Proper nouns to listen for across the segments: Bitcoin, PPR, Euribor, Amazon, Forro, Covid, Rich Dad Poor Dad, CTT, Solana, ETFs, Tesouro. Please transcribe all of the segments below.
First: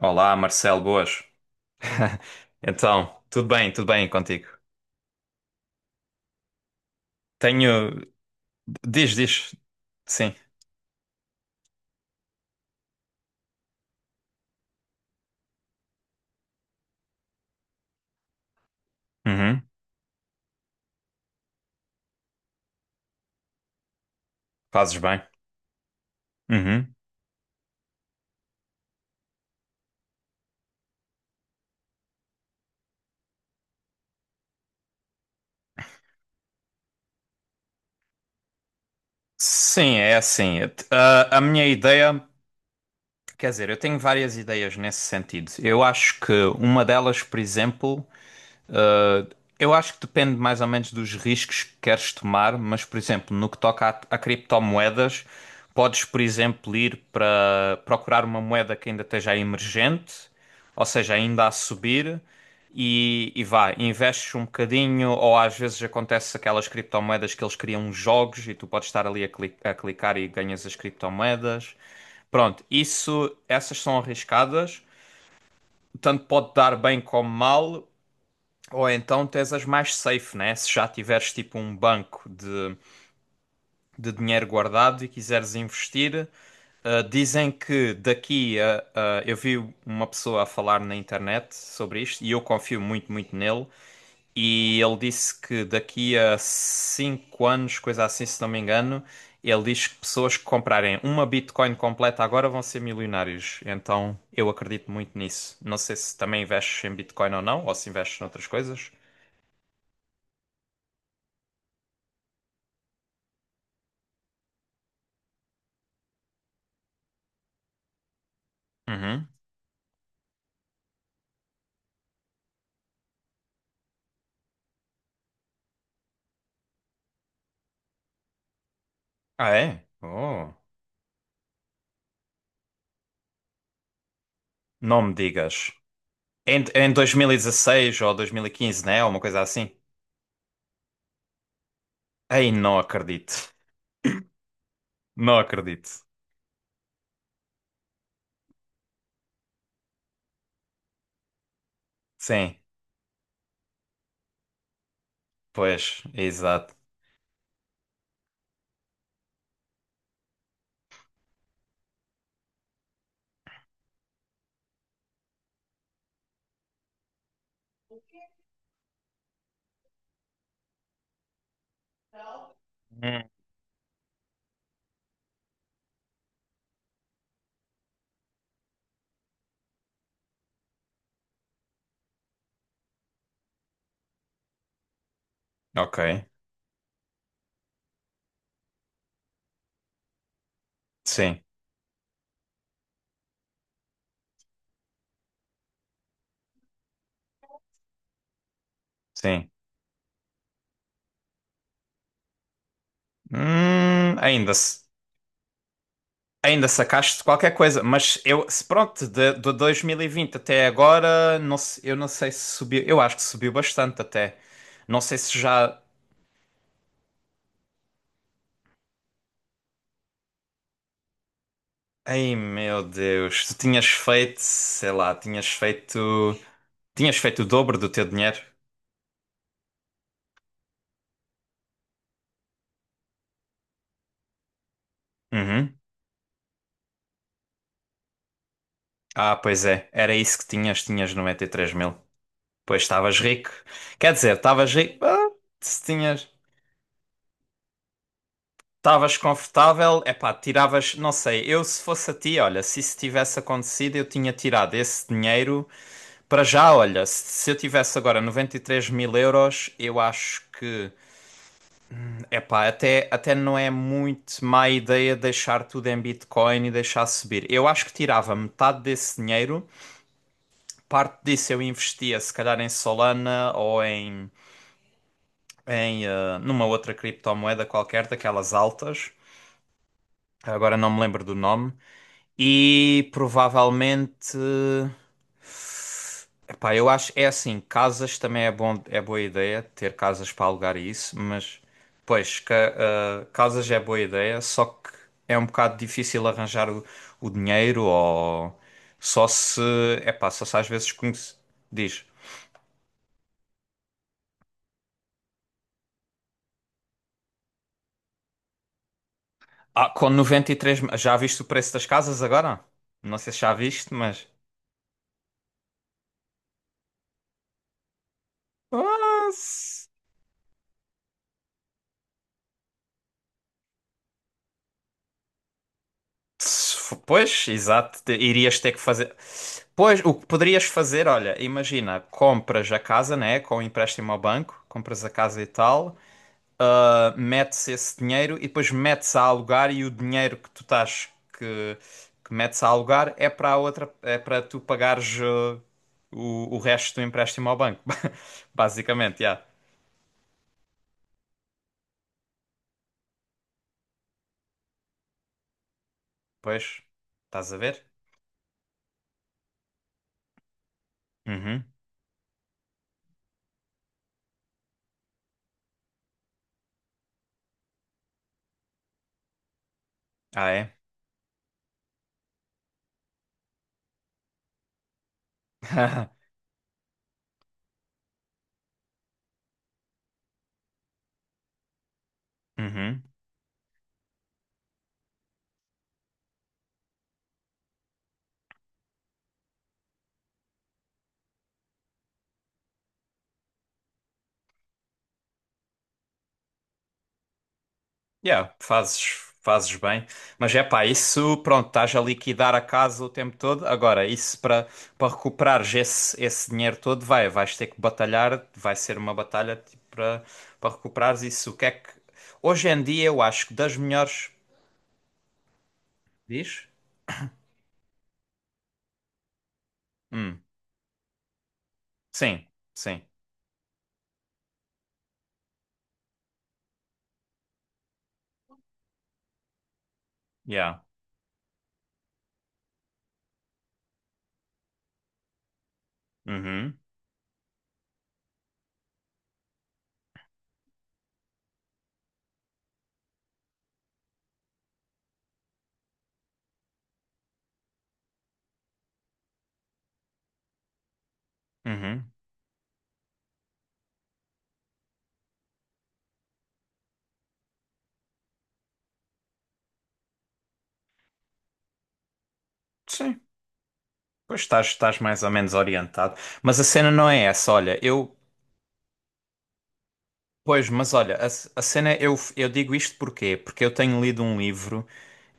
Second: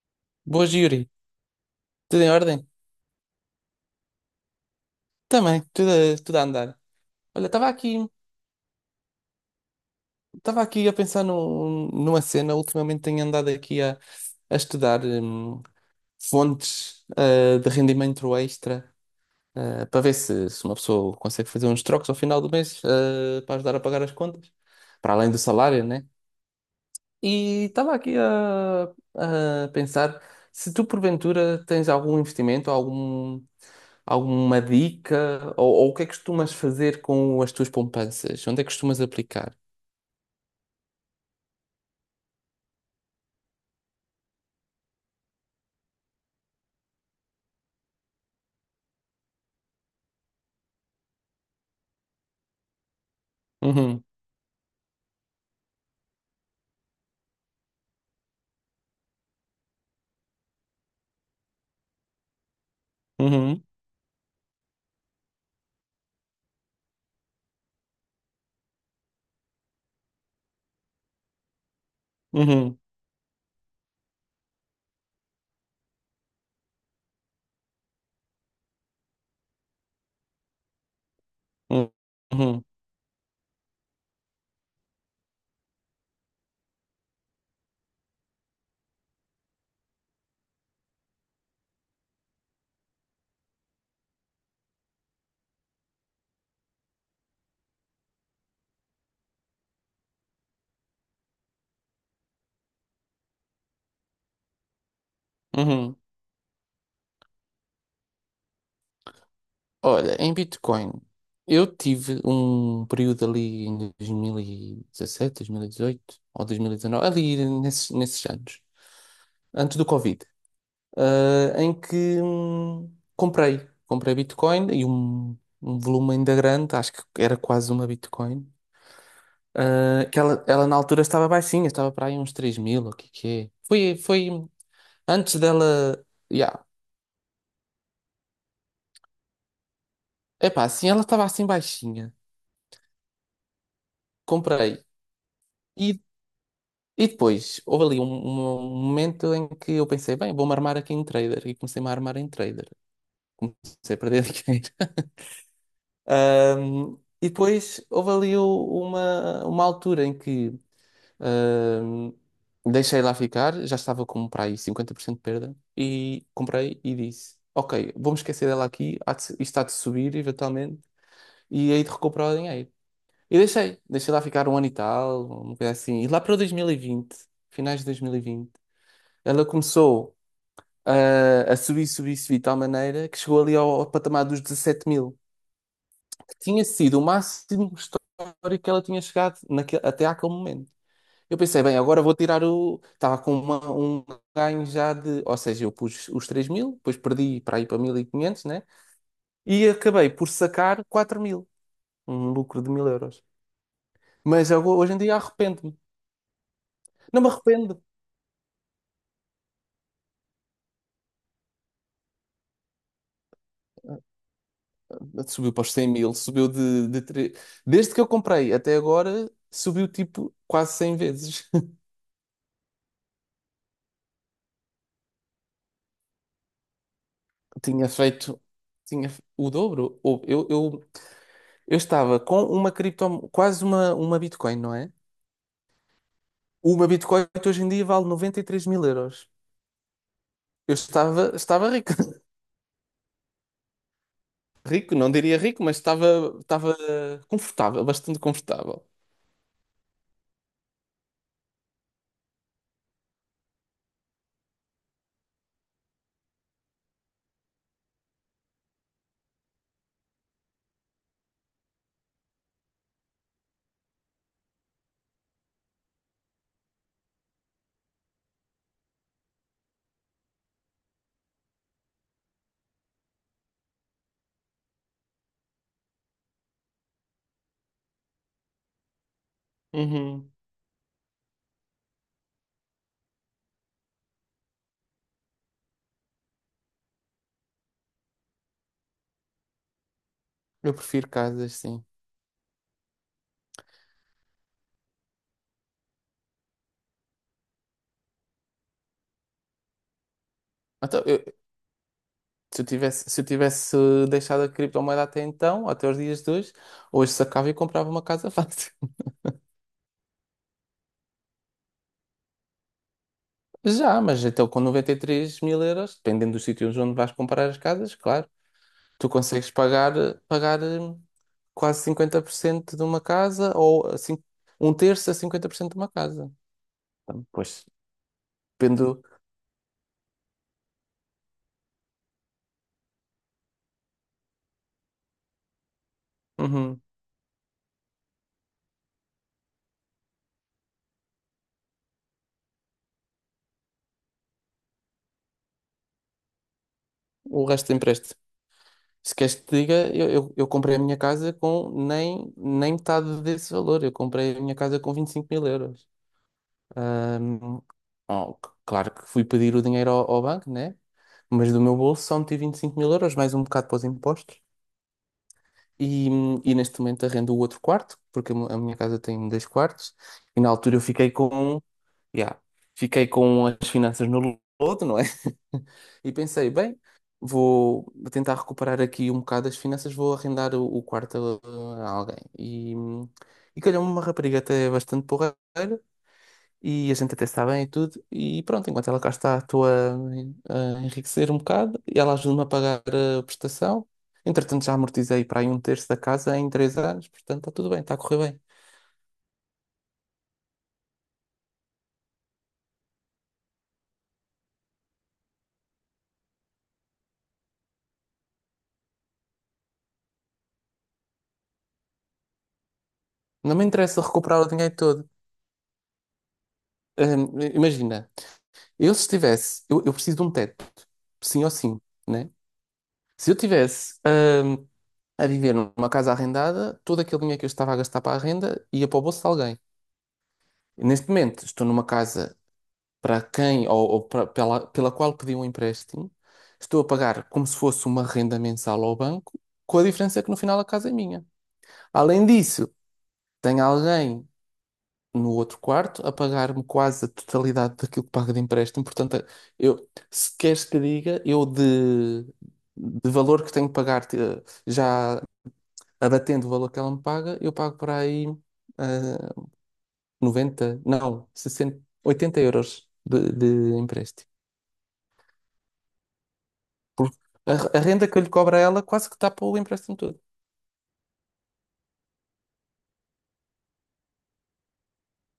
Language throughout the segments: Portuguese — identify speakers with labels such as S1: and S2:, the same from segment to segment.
S1: Olá,
S2: Boas,
S1: Marcelo,
S2: Yuri.
S1: boas.
S2: Tudo em ordem?
S1: Então, tudo bem contigo?
S2: Também, tudo a andar. Olha, estava
S1: Tenho.
S2: aqui,
S1: Diz, diz. Sim.
S2: estava aqui a pensar numa cena. Ultimamente tenho andado aqui a estudar fontes de rendimento extra
S1: Uhum.
S2: para ver se uma pessoa consegue fazer uns trocos ao final do mês para ajudar a pagar as contas,
S1: Fazes
S2: para
S1: bem.
S2: além do salário, né?
S1: Uhum.
S2: E estava aqui a pensar se tu porventura tens algum investimento, alguma dica, ou o que é que costumas fazer com as tuas poupanças? Onde é que costumas aplicar?
S1: Sim, é assim. A minha ideia. Quer dizer, eu tenho várias ideias nesse sentido. Eu acho que uma delas, por exemplo. Uh, Eu acho que depende mais ou menos dos riscos que queres tomar, mas, por exemplo, no que toca
S2: Uhum,
S1: a criptomoedas, podes, por exemplo, ir para procurar uma moeda que ainda esteja emergente, ou seja, ainda a subir, e
S2: uhum,
S1: vá, investes um bocadinho, ou às vezes acontece aquelas criptomoedas que eles criam uns jogos e tu podes estar ali a clicar e ganhas as criptomoedas. Pronto,
S2: uhum,
S1: isso, essas são arriscadas, tanto pode dar bem como mal. Ou então tens as mais safe, né? Se já tiveres tipo um
S2: uhum,
S1: banco
S2: uhum,
S1: de dinheiro guardado e quiseres investir, dizem que eu vi uma pessoa a falar na internet sobre isto e eu confio muito, muito nele. E ele disse que daqui a 5 anos, coisa assim, se não me engano, ele diz que pessoas que comprarem uma Bitcoin completa agora vão ser milionários. Então eu acredito muito nisso. Não sei
S2: uhum.
S1: se também investes em Bitcoin ou não, ou se investes noutras coisas.
S2: Olha, em Bitcoin, eu tive um período ali em 2017, 2018 ou 2019, ali nesses anos,
S1: Uhum.
S2: antes do Covid, em que comprei Bitcoin e um volume ainda grande, acho que era quase uma Bitcoin,
S1: Ah, é?
S2: que ela,
S1: Oh,
S2: ela na altura estava baixinha, estava para aí uns 3 mil, o que que é? Foi
S1: não me
S2: antes
S1: digas.
S2: dela,
S1: Em,
S2: yeah.
S1: em 2016 ou 2015, né? Uma coisa assim.
S2: Epá, assim, ela estava assim baixinha,
S1: Ei, não acredito.
S2: comprei.
S1: Não acredito.
S2: E depois, houve ali um momento em que eu pensei, bem, vou-me armar aqui em trader. E comecei-me a armar em
S1: Sim,
S2: trader. Comecei a perder dinheiro.
S1: pois, exato.
S2: Ahm, e depois, houve ali uma altura em que ahm, deixei lá ficar, já estava com para aí 50% de perda. E comprei e disse, ok, vou-me esquecer dela aqui, há de se- isto há de subir eventualmente, e aí de recuperar o dinheiro.
S1: Hum.
S2: E deixei lá ficar um ano e tal, uma coisa assim. E lá para o 2020, finais de 2020, ela começou a subir, subir, subir de tal maneira que chegou ali ao patamar dos 17 mil,
S1: Ok,
S2: que tinha sido o máximo histórico que ela tinha chegado até àquele momento. Eu
S1: sim,
S2: pensei, bem, agora vou tirar o. Estava com um ganho já de. Ou seja, eu pus os 3 mil, depois perdi para ir para 1.500, né?
S1: sim.
S2: E acabei por sacar 4 mil, um lucro de 1.000 euros. Mas
S1: Ainda,
S2: agora,
S1: se-
S2: hoje em dia arrependo-me.
S1: ainda
S2: Não
S1: sacaste
S2: me
S1: qualquer coisa,
S2: arrependo.
S1: mas eu, se pronto, de 2020 até agora, não, eu não sei se subiu. Eu acho que subiu bastante até. Não sei se
S2: Subiu para os
S1: já.
S2: 100 mil, subiu. Desde que eu comprei até agora, subiu tipo quase 100 vezes.
S1: Ei, meu Deus, tu tinhas feito, sei lá, tinhas feito. Tinhas feito o dobro do
S2: tinha
S1: teu dinheiro?
S2: feito tinha fe- o dobro. Eu estava com uma criptomoeda, quase uma Bitcoin, não é?
S1: Uhum.
S2: Uma Bitcoin que hoje em dia vale 93.000 euros.
S1: Ah, pois é. Era isso que
S2: Eu
S1: tinhas. Tinhas
S2: estava,
S1: noventa e
S2: estava
S1: três
S2: rico.
S1: mil. Pois estavas rico. Quer dizer, estavas
S2: Rico,
S1: rico.
S2: não
S1: Ah,
S2: diria rico, mas
S1: se tinhas.
S2: estava confortável, bastante confortável.
S1: Estavas confortável. Epá, tiravas. Não sei. Eu, se fosse a ti, olha, se isso tivesse acontecido, eu tinha tirado esse dinheiro para já. Olha, se eu tivesse agora 93.000 euros, eu acho que. Epá, até não é muito má ideia deixar tudo em Bitcoin e deixar subir. Eu acho que tirava metade desse dinheiro parte disso eu investia se calhar em Solana ou numa outra criptomoeda qualquer daquelas altas.
S2: Uhum.
S1: Agora não me lembro do nome. E provavelmente, epá, eu acho é assim, casas também é bom, é boa ideia ter casas para
S2: Eu
S1: alugar e
S2: prefiro
S1: isso,
S2: casas,
S1: mas
S2: sim.
S1: pois casas é boa ideia, só que é um bocado difícil arranjar o dinheiro ou só se, só se às vezes
S2: Então,
S1: conhece, diz.
S2: se eu tivesse deixado a criptomoeda até então, até os dias de hoje, hoje sacava e comprava uma casa fácil.
S1: Ah, com 93. Já viste o preço das casas agora? Não sei se já viste,
S2: Já, mas
S1: mas.
S2: então com 93.000 euros, dependendo dos sítios onde vais comprar as casas, claro, tu
S1: Ah,
S2: consegues
S1: se-
S2: pagar, pagar hum, quase 50% de uma casa ou assim, um terço a 50% de uma casa.
S1: se fo-
S2: Então,
S1: Pois,
S2: pois,
S1: exato. Irias ter que
S2: depende.
S1: fazer. Pois, o que poderias fazer, olha, imagina, compras a casa, né? Com o empréstimo ao banco, compras a casa e tal,
S2: Uhum.
S1: metes esse dinheiro e depois metes a alugar e o dinheiro que tu estás que, que metes a alugar é para a outra, é para tu pagares o resto do
S2: O
S1: empréstimo ao
S2: resto
S1: banco.
S2: empresta. Se
S1: Basicamente,
S2: queres
S1: já.
S2: que te diga, eu comprei a minha casa com nem metade desse valor. Eu comprei a minha casa com 25 mil euros.
S1: Pois, estás a
S2: Ahm,
S1: ver?
S2: oh, claro que fui pedir o dinheiro ao banco, né? Mas do
S1: Uhum.
S2: meu bolso só meti 25 mil euros, mais um bocado para os impostos. E neste momento arrendo o outro quarto, porque a minha casa tem dois quartos. E na
S1: Ah, é?
S2: altura eu fiquei com Yeah. Fiquei com as finanças no lodo, não é? E pensei, bem, vou tentar recuperar aqui um bocado as finanças, vou arrendar o quarto a alguém. E,
S1: Uhum.
S2: e calhou-me uma rapariga até bastante porreira, e a gente até está bem e tudo. E pronto, enquanto ela cá está, estou a enriquecer um bocado, e ela ajuda-me a pagar a prestação. Entretanto, já amortizei para aí um terço da casa em três anos, portanto, está tudo bem, está a correr bem.
S1: Yeah, fazes bem. Mas é pá, isso, pronto, estás a liquidar a casa o tempo todo. Agora, isso para recuperares esse dinheiro todo, vais ter que batalhar, vai ser uma batalha tipo, para recuperares isso. O que é que. Hoje em dia, eu acho que
S2: Não me
S1: das
S2: interessa
S1: melhores.
S2: recuperar o dinheiro todo.
S1: Diz?
S2: Imagina, Eu se tivesse, eu preciso de um
S1: Hum.
S2: teto, sim ou sim, né?
S1: Sim, sim.
S2: Se eu tivesse, a viver numa casa arrendada, todo aquele dinheiro que eu estava a gastar para a renda ia para o bolso de alguém.
S1: Yeah.
S2: Neste momento, estou numa casa para quem ou para- pela, pela qual pedi um empréstimo,
S1: Uhum.
S2: estou a pagar como se fosse uma renda mensal ao banco, com a diferença que no final a casa é minha. Além disso, tenho alguém no outro quarto a pagar-me quase a totalidade daquilo que pago de empréstimo. Portanto, eu, se queres que diga, eu
S1: Uhum.
S2: de valor que tenho que pagar, já abatendo o valor que ela me paga, eu pago por aí ah, 90, não, 60 80 euros
S1: Sim.
S2: de empréstimo.
S1: Pois estás mais ou menos orientado. Mas a cena não é essa.
S2: A,
S1: Olha,
S2: a
S1: eu.
S2: renda que eu lhe cobro a ela quase que tapa o empréstimo todo.
S1: Pois, mas olha, a cena, eu digo isto porquê? Porque eu tenho lido um livro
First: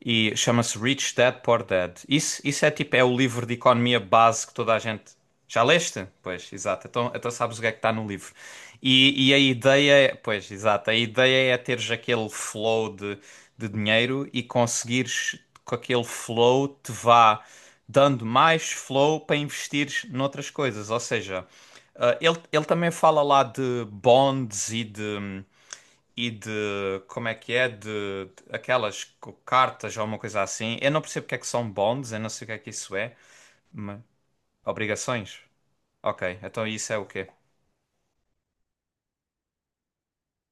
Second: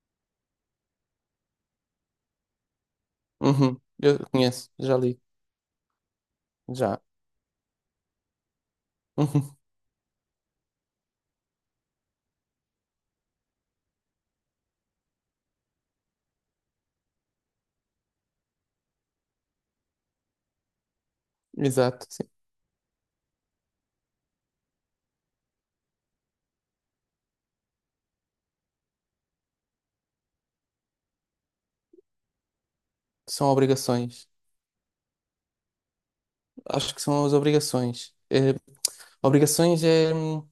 S1: e chama-se Rich Dad Poor Dad. Isso é tipo, é o livro de
S2: Uhum,
S1: economia
S2: eu
S1: base que
S2: conheço,
S1: toda a
S2: já
S1: gente.
S2: li,
S1: Já leste? Pois, exato.
S2: já.
S1: Então sabes o que é que está no livro. E a
S2: Uhum,
S1: ideia, pois, exato, a ideia é teres aquele flow de dinheiro e conseguires com aquele flow te vá dando mais flow para investires noutras coisas. Ou seja,
S2: exato, sim.
S1: ele também fala lá de bonds e de, como é que é, de aquelas cartas ou uma coisa assim. Eu não percebo o que é que são bonds, eu não sei o que é que isso é,
S2: São
S1: mas...
S2: obrigações.
S1: Obrigações? Ok, então isso
S2: Acho
S1: é
S2: que
S1: o
S2: são
S1: quê?
S2: as obrigações. É, obrigações é,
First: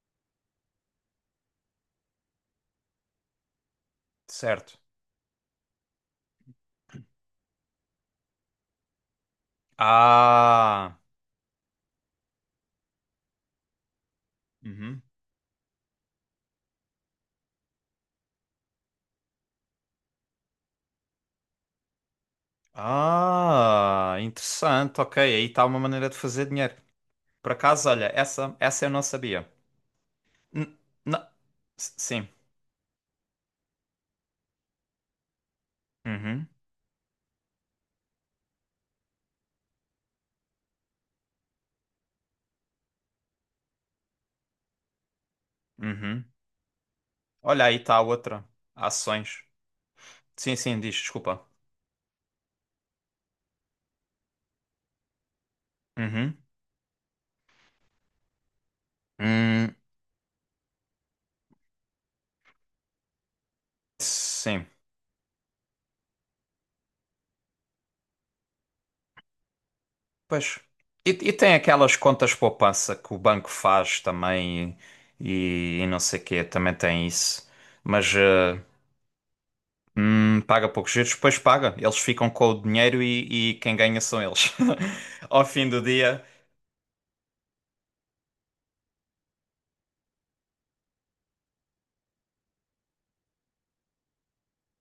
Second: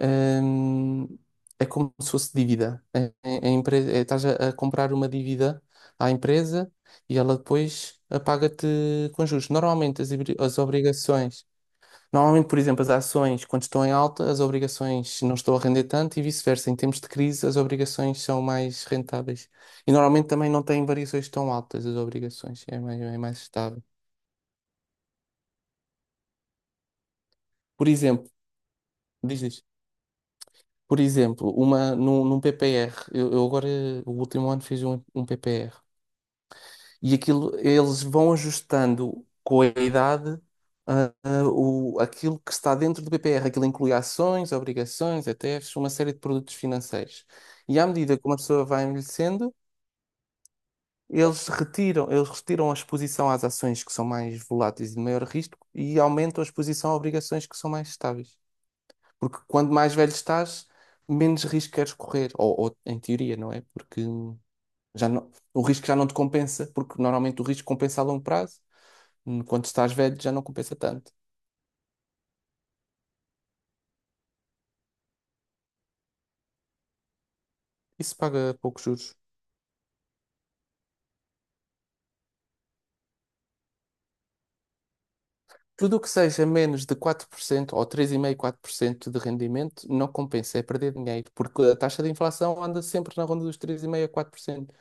S2: hum, é como se fosse dívida. Estás a
S1: Certo.
S2: comprar uma dívida à empresa e ela depois paga-te com juros. Normalmente as
S1: Ah...
S2: obrigações, normalmente, por exemplo, as ações, quando estão em alta, as
S1: Uhum.
S2: obrigações não estão a render tanto e vice-versa. Em tempos de crise, as obrigações são mais rentáveis. E normalmente também não têm variações tão altas as obrigações, é mais estável.
S1: Ah, interessante. Ok, aí está uma maneira de fazer dinheiro. Por acaso,
S2: Por
S1: olha,
S2: exemplo,
S1: essa eu não
S2: diz
S1: sabia.
S2: isto.
S1: N-
S2: Por
S1: na-
S2: exemplo, uma, num,
S1: Sim.
S2: num PPR, eu agora, o último ano, fiz um PPR.
S1: Uhum.
S2: E aquilo, eles vão ajustando com a idade, aquilo que está dentro do PPR. Aquilo inclui ações, obrigações, ETFs, uma série de
S1: Uhum.
S2: produtos financeiros.
S1: Olha, aí
S2: E à
S1: está
S2: medida que uma
S1: outra.
S2: pessoa vai
S1: Ações.
S2: envelhecendo,
S1: Sim, sim, diz, desculpa.
S2: eles retiram a exposição às ações que são mais voláteis e de maior risco e
S1: Uhum.
S2: aumentam a exposição a obrigações que são mais estáveis. Porque quanto
S1: Hum,
S2: mais velho estás, menos risco queres correr. Ou em teoria, não é? Porque
S1: sim.
S2: já não, o risco já não te compensa, porque normalmente o risco compensa a longo prazo. Quando estás velho, já não
S1: Pois.
S2: compensa
S1: E,
S2: tanto.
S1: e tem aquelas contas poupança que o banco faz também e não sei quê, também tem isso. Mas.
S2: Isso paga poucos juros.
S1: Paga poucos juros, depois paga. Eles ficam com o dinheiro e quem ganha são eles. Ao fim do
S2: Tudo o que
S1: dia.
S2: seja menos de 4% ou 3,5%, 4% de rendimento não compensa, é perder dinheiro, porque a taxa de inflação anda sempre na ronda dos 3,5 a 4%.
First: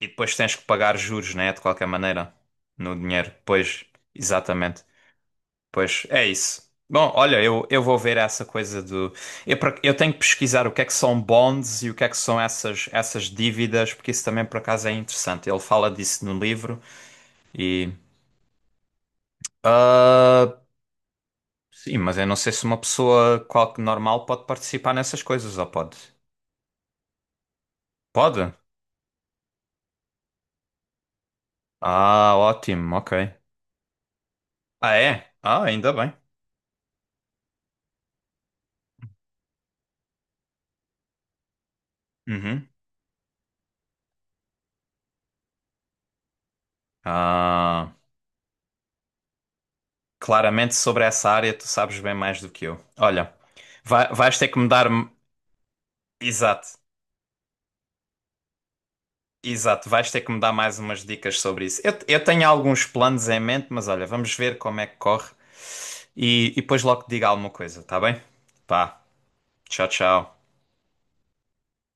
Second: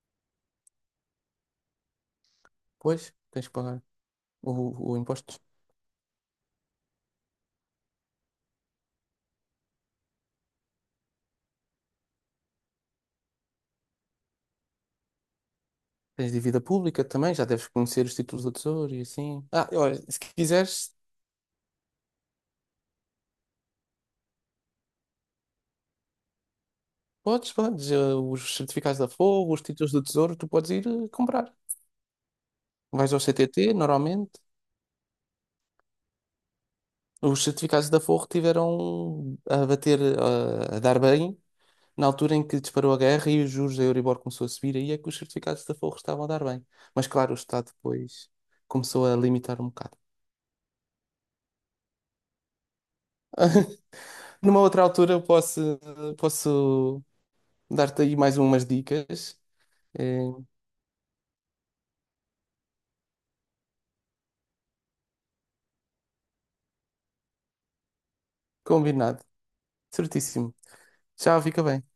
S1: E depois tens que pagar juros, né? De qualquer maneira. No
S2: Pois,
S1: dinheiro.
S2: tens que pagar
S1: Pois,
S2: o,
S1: exatamente.
S2: o imposto.
S1: Pois, é isso. Bom, olha, eu vou ver essa coisa do. Eu tenho que pesquisar o que é que são bonds e o que é que são essas dívidas, porque isso também por acaso é interessante. Ele fala disso
S2: Tens
S1: no
S2: dívida
S1: livro
S2: pública também, já deves
S1: e.
S2: conhecer os títulos do Tesouro e assim. Ah, olha, se
S1: ah,
S2: quiseres,
S1: sim, mas eu não sei se uma pessoa normal pode participar nessas coisas, ou pode?
S2: podes,
S1: Pode?
S2: os certificados da Forro, os títulos do Tesouro, tu podes ir comprar.
S1: Ah, ótimo, ok.
S2: Vais ao CTT, normalmente.
S1: Ah, é? Ah, ainda bem.
S2: Os certificados da Forro tiveram a bater, a dar bem na altura em que
S1: Uhum.
S2: disparou a guerra e os juros da Euribor começou a subir, aí é que os certificados da Forro estavam a dar bem. Mas claro, o Estado
S1: Ah,
S2: depois começou a limitar um bocado.
S1: claramente sobre essa área tu sabes bem mais do que eu. Olha, vais ter que
S2: Numa
S1: me
S2: outra
S1: dar.
S2: altura eu posso,
S1: Exato,
S2: posso dar-te aí mais umas dicas.
S1: exato. Vais ter
S2: Eh,
S1: que me dar mais umas dicas sobre isso. Eu tenho alguns planos em mente, mas olha, vamos ver como é que corre e depois logo te digo alguma coisa, tá bem? Pá,
S2: combinado.
S1: tchau, tchau.
S2: Certíssimo. Tchau, fica bem.